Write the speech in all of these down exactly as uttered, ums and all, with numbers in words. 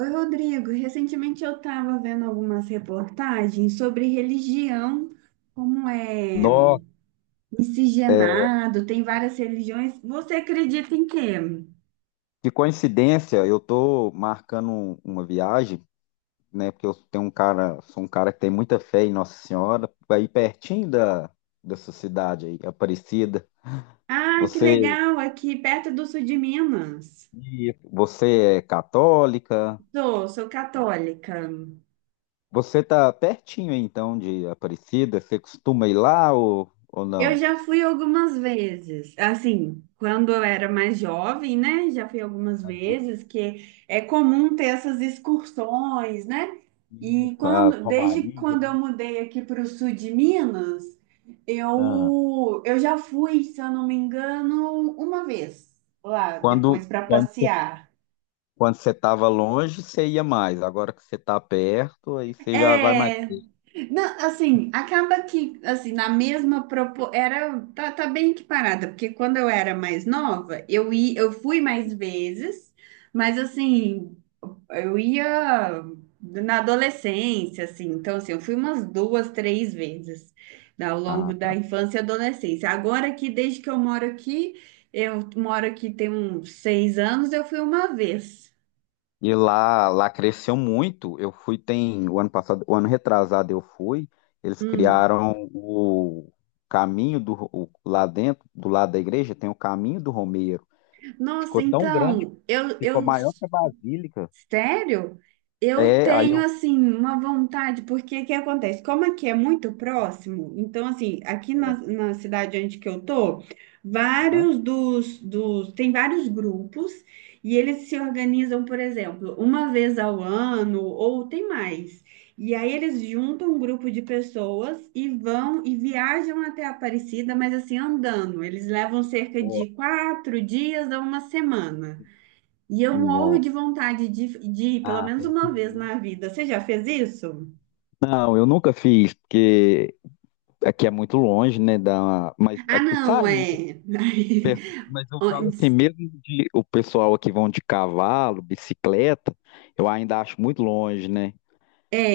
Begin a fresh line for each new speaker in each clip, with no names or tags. Oi, Rodrigo. Recentemente eu estava vendo algumas reportagens sobre religião, como é
Nó,
miscigenado, tem várias religiões. Você acredita em quê?
que coincidência, eu tô marcando um, uma viagem, né? Porque eu tenho um cara, sou um cara que tem muita fé em Nossa Senhora, aí pertinho da dessa cidade aí, Aparecida.
Ah, que
Você,
legal, aqui perto do sul de Minas.
você é católica?
Sou, sou católica.
Você tá pertinho então de Aparecida? Você costuma ir lá, ou, ou
Eu
não?
já fui algumas vezes, assim, quando eu era mais jovem, né? Já fui algumas vezes, que é comum ter essas excursões, né? E
Isso, a
quando, desde
Romaria,
quando eu
né?
mudei aqui para o sul de Minas,
Ah,
eu, eu já fui, se eu não me engano, uma vez lá
quando
depois para
quando você
passear.
quando você estava longe, você ia mais. Agora que você está perto, aí você já vai mais.
É. Não, assim, acaba que, assim, na mesma propo... era, tá, tá bem equiparada, porque quando eu era mais nova, eu ia, eu fui mais vezes, mas assim, eu ia na adolescência, assim, então assim, eu fui umas duas, três vezes, né, ao
Ah,
longo da
tá.
infância e adolescência. Agora que desde que eu moro aqui, eu moro aqui tem uns seis anos, eu fui uma vez.
E lá, lá cresceu muito. Eu fui, tem o ano passado, o ano retrasado eu fui. Eles
Hum.
criaram o caminho do o- lá dentro, do lado da igreja, tem o caminho do Romeiro.
Nossa,
Ficou tão grande,
então, eu,
ficou
eu
maior que a Basílica.
Sério? Eu
É, aí
tenho
eu.
assim uma vontade, porque o que acontece? Como aqui é muito próximo, então assim, aqui na,
É,
na cidade onde que eu tô,
aham.
vários dos, dos tem vários grupos e eles se organizam, por exemplo, uma vez ao ano ou tem mais. E aí eles juntam um grupo de pessoas e vão e viajam até Aparecida, mas assim andando. Eles levam cerca
Ó,
de quatro dias a uma semana. E eu morro de
no-
vontade de, de ir pelo
ah,
menos
tem que
uma vez
ir.
na vida. Você já fez isso?
Não, eu nunca fiz, porque aqui é muito longe, né? Da... Mas
Ah,
aqui
não,
sai muito.
é.
Pe- Mas eu falo assim,
Antes-
mesmo de o pessoal aqui vão de cavalo, bicicleta, eu ainda acho muito longe, né?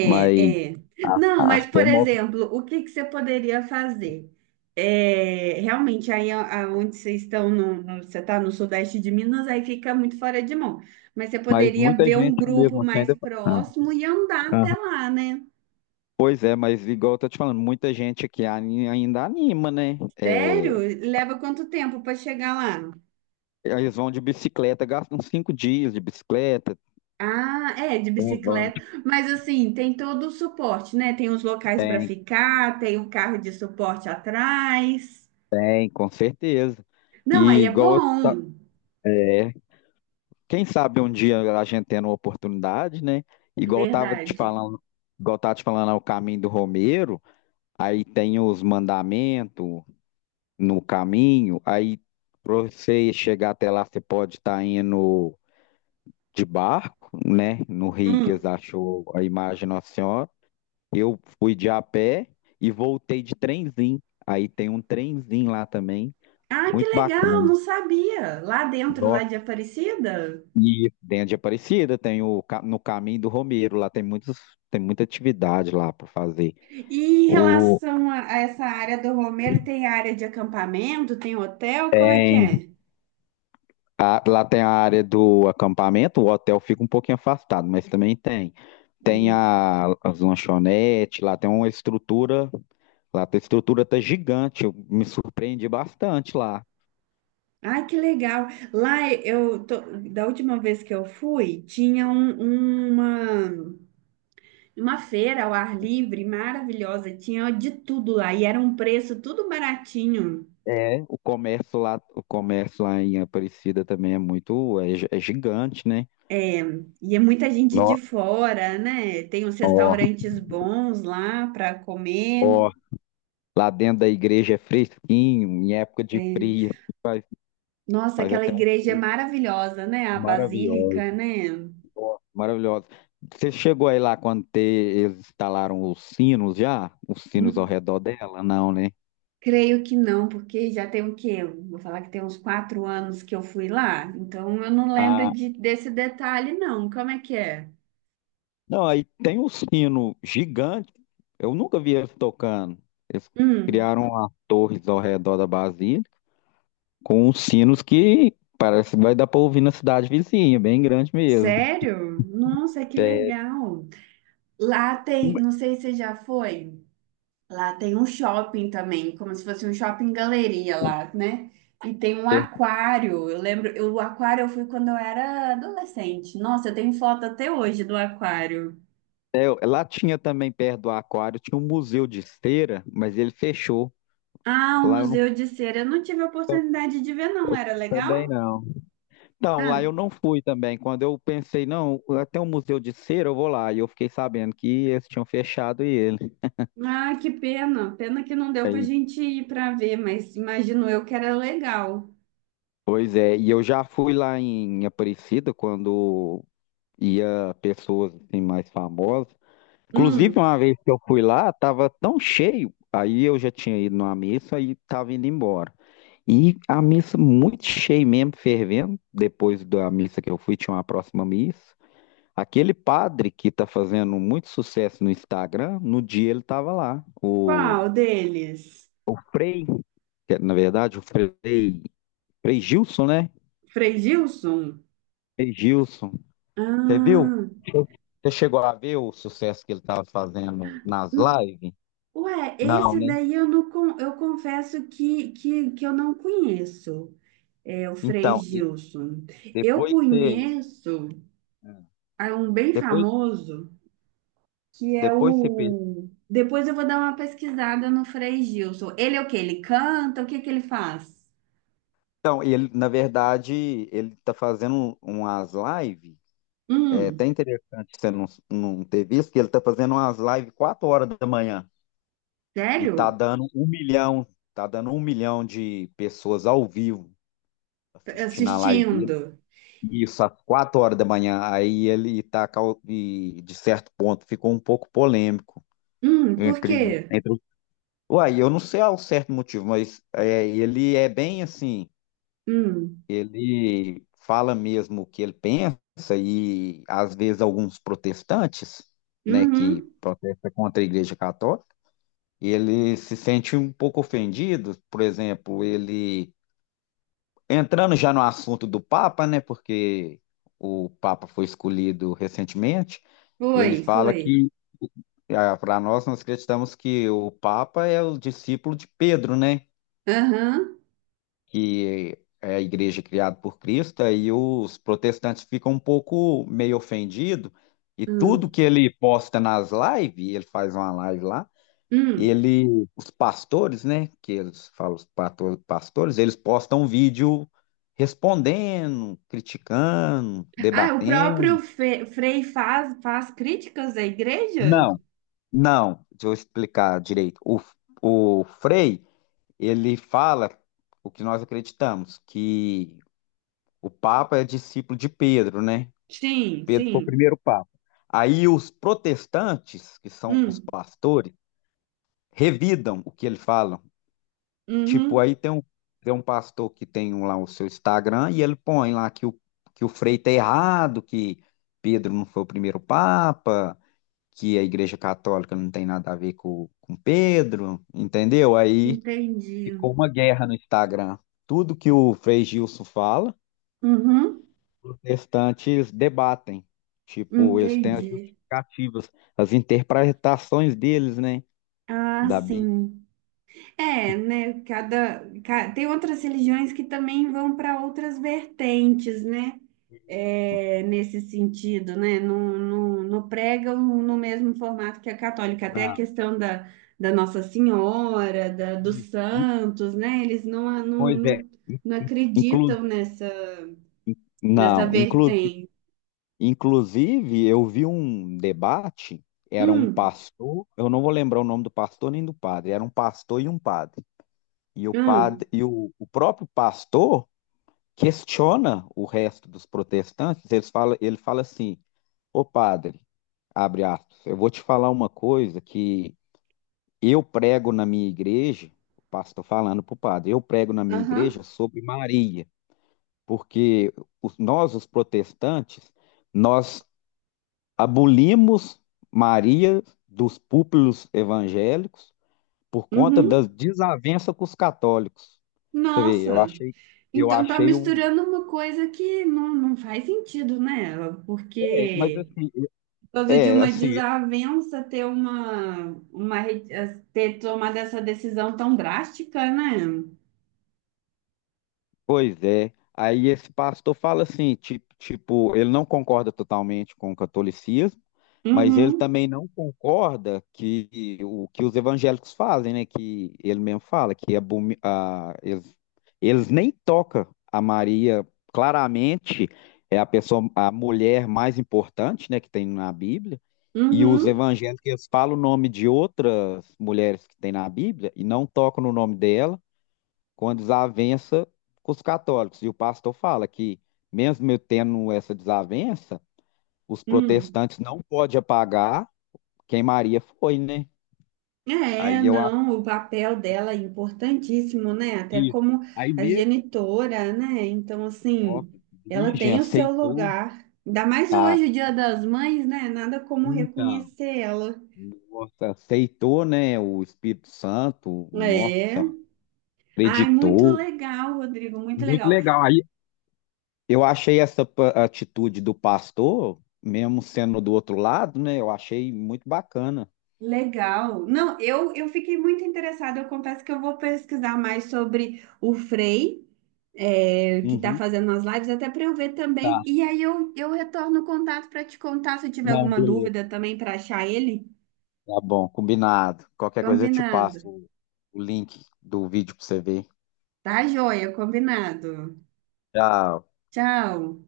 Mas
é.
a,
Não,
a
mas, por
fé move,
exemplo, o que que você poderia fazer? É, realmente, aí a- aonde vocês estão, no, no- você está no sudeste de Minas, aí fica muito fora de mão. Mas você
mas
poderia
muita
ver um
gente
grupo
mesmo assim
mais
ainda. Ah,
próximo e andar
aham.
até lá, né?
Pois é, mas igual eu tô te falando, muita gente aqui ani- ainda anima, né? É,
Sério? Leva quanto tempo para chegar lá?
eles vão de bicicleta, gastam uns cinco dias de bicicleta,
Ah, é, de
uns vão
bicicleta. Mas assim, tem todo o suporte, né? Tem os locais para ficar, tem o carro de suporte atrás.
bem, com certeza.
Não, aí
E
é
igual eu
bom,
é, quem sabe um dia a gente tendo uma oportunidade, né? Igual eu tava te
verdade.
falando, igual eu tava te falando, é o caminho do Romeiro, aí tem os mandamentos no caminho, aí para você chegar até lá, você pode estar indo de barco, né? No rio que eles
Hum.
achou a imagem de Nossa Senhora. Eu fui de a pé e voltei de trenzinho. Aí tem um trenzinho lá também,
Ah, que
muito
legal,
bacana.
não sabia. Lá dentro, lá de Aparecida.
E dentro de Aparecida tem o ca- no Caminho do Romeiro, lá tem muitos, tem muita atividade lá para fazer.
E em
O,
relação a, a essa área do Romero, tem área de acampamento, tem hotel, como é que é?
a- lá tem a área do acampamento, o hotel fica um pouquinho afastado, mas também tem. Tem
Hum.
a, as lanchonetes, lá tem uma estrutura, lá tem- a estrutura tá gigante, eu me surpreendi bastante lá.
Ai, que legal. Lá eu tô, da última vez que eu fui, tinha um- uma Uma feira ao ar livre, maravilhosa, tinha de tudo lá e era um preço tudo baratinho.
É, o comércio lá, o comércio lá em Aparecida também é muito, é, gi- é gigante, né?
É, e é muita gente de
Nó-
fora, né? Tem uns
Ó,
restaurantes bons lá para comer.
ó. Lá dentro da igreja é fresquinho, em época de
É.
frio, faz,
Nossa,
faz
aquela
até um
igreja é
frio
maravilhosa, né? A
maravilhoso.
Basílica, né?
Nossa, maravilhoso. Você chegou aí lá quando te- eles instalaram os sinos já? Os sinos ao
Hum,
redor dela? Não, né?
Creio que não, porque já tem o quê? Vou falar que tem uns quatro anos que eu fui lá, então eu não lembro de- desse detalhe, não. Como é que é?
Não, aí tem um sino gigante. Eu nunca vi eles tocando. Eles
Hum,
criaram as torres ao redor da Basílica com uns sinos que parece que vai dar para ouvir na cidade vizinha, bem grande mesmo.
Sério? Nossa, que legal! Lá tem, não sei se você já foi, lá tem um shopping também, como se fosse um shopping galeria lá, né? E tem um
É,
aquário. Eu lembro, eu, o aquário eu fui quando eu era adolescente. Nossa, eu tenho foto até hoje do aquário.
é, eu- lá tinha também perto do aquário, tinha um museu de cera, mas ele fechou.
Ah, o
Lá eu não.
Museu de Cera. Eu não tive a oportunidade de ver, não. Era
Também
legal?
não. Não, lá
Ah,
eu não fui também. Quando eu pensei, não, até um museu de cera, eu vou lá. E eu fiquei sabendo que eles tinham fechado e ele.
ah, que pena. Pena que não deu pra gente ir pra ver, mas imagino eu que era legal.
Pois é, e eu já fui lá em Aparecida quando ia pessoas assim, mais famosas. Inclusive,
Hum,
uma vez que eu fui lá, tava tão cheio. Aí eu já tinha ido numa missa e tava indo embora. E a missa muito cheia mesmo, fervendo. Depois da missa que eu fui, tinha uma próxima missa. Aquele padre que tá fazendo muito sucesso no Instagram, no dia ele tava lá. O,
Qual deles?
o Frei, que é, na verdade, o Frei, Frei Gilson, né?
Frei Gilson?
Frei Gilson. Você viu?
Ah.
Você chegou a ver o sucesso que ele tava fazendo nas lives?
Ué,
Não,
esse
né?
daí eu não con- eu confesso que, que, que eu não conheço, é o Frei
Então, e
Gilson. Eu
depois você,
conheço, ah, um bem
depois,
famoso que é
depois você... pe-
o. Depois eu vou dar uma pesquisada no Frei Gilson. Ele é o quê? Ele canta? O que que ele faz?
Então, ele, na verdade, ele tá fazendo umas lives. É até
Hum,
interessante você não, não ter visto que ele tá fazendo umas lives quatro horas da manhã e tá
Sério?
dando um milhão, tá dando um milhão de pessoas ao vivo assistindo a live dele.
Assistindo?
Isso, às quatro horas da manhã. Aí ele tá, cau- e, de certo ponto, ficou um pouco polêmico
Hum, por
entre,
quê?
entre... os- Uai, eu não sei ao certo motivo, mas é, ele é bem assim.
Hum.
Ele fala mesmo o que ele pensa e às vezes alguns protestantes, né, que
Uhum.
protestam contra a Igreja Católica, ele se sente um pouco ofendido, por exemplo, ele entrando já no assunto do Papa, né, porque o Papa foi escolhido recentemente, ele
Foi,
fala
foi.
que ah, para nós nós acreditamos que o Papa é o discípulo de Pedro, né?
Aham.
Que é a igreja criada por Cristo, aí os protestantes ficam um pouco meio ofendidos, e tudo
Hum,
que ele posta nas lives, ele faz uma live lá,
hum.
ele, os pastores, né, que eles falam os pato- pastores, eles postam um vídeo respondendo, criticando,
Ah, o próprio
debatendo.
Fe- Frei faz, faz críticas à igreja?
Não, não, deixa eu explicar direito. O, o Frei, ele fala o que nós acreditamos, que o Papa é discípulo de Pedro, né?
Sim,
Pedro foi o
sim.
primeiro papa. Aí os protestantes, que são os
Hum.
pastores, revidam o que ele fala. Tipo,
Uhum.
aí tem um, tem um, pastor que tem um lá o seu Instagram e ele põe lá que o, que o Frei tá errado, que Pedro não foi o primeiro papa, que a Igreja Católica não tem nada a ver com, com Pedro, entendeu? Aí
Entendi.
ficou uma guerra no Instagram. Tudo que o Frei Gilson fala,
Uhum.
protestantes debatem, tipo, eles têm as
Entendi.
justificativas, as interpretações deles, né,
Ah,
da Bíblia.
sim. É, né? Cada, ca- tem outras religiões que também vão para outras vertentes, né? É, nesse sentido, né? Não, não, não pregam no mesmo formato que a católica. Até a
Não.
questão da, da Nossa Senhora, da, dos
E- e-
santos, né? Eles não, não,
Pois é.
não, não
Inclu...
acreditam nessa, nessa
Não, inclu...
vertente.
inclusive eu vi um debate, era um
Hum,
pastor, eu não vou lembrar o nome do pastor nem do padre, era um pastor e um padre. E o
hum.
padre e o, o próprio pastor questiona o resto dos protestantes, eles fala, ele fala assim: Ô padre, abre aspas, eu vou te falar uma coisa que eu prego na minha igreja, o pastor falando para o padre, eu prego na minha
Aham.
igreja sobre Maria, porque os- nós, os protestantes, nós abolimos Maria dos púlpitos evangélicos por conta
Uhum.
das desavenças com os católicos. Você vê, eu
Nossa.
achei, eu
Então tá
achei o.
misturando uma coisa que não, não faz sentido, né?
É, mas
Porque
assim,
todo dia
é,
uma
assim,
desavença ter uma, uma re- ter tomado essa decisão tão drástica, né?
pois é. Aí esse pastor fala assim, ti- tipo, ele não concorda totalmente com o catolicismo, mas ele
Uhum,
também não concorda que o que os evangélicos fazem, né? Que ele mesmo fala que abomi- a- eles, eles nem tocam a Maria. Claramente é a pessoa, a mulher mais importante, né, que tem na Bíblia. E os
uhum,
evangélicos eles falam o nome de outras mulheres que tem na Bíblia e não tocam no nome dela. Com a desavença com os católicos. E o pastor fala que, mesmo eu tendo essa desavença, os
hum.
protestantes não podem apagar quem Maria foi, né?
É,
Aí eu acho
não, o papel dela é importantíssimo, né? Até
que.
como
Aí
a
mesmo,
genitora, né? Então, assim,
nossa,
ela
virgem
tem o seu
aceitou,
lugar. Ainda mais
tá?
hoje, o Dia das Mães, né? Nada como
Então,
reconhecer ela.
nossa, aceitou, né? O Espírito Santo,
É.
nossa,
Ai, muito
acreditou.
legal, Rodrigo, muito
Muito
legal.
legal. Aí eu achei essa pa- atitude do pastor, mesmo sendo do outro lado, né? Eu achei muito bacana.
Legal. Não, eu, eu fiquei muito interessada. Eu confesso que eu vou pesquisar mais sobre o Frei, é, que está
Uhum.
fazendo as lives, até para eu ver também. E aí eu, eu retorno o contato para te contar se eu tiver
Não,
alguma
beleza.
dúvida também para achar ele.
Tá bom, combinado. Qualquer coisa eu te
Combinado.
passo o o link do vídeo pra você ver.
Tá, joia, combinado.
Tchau.
Tchau.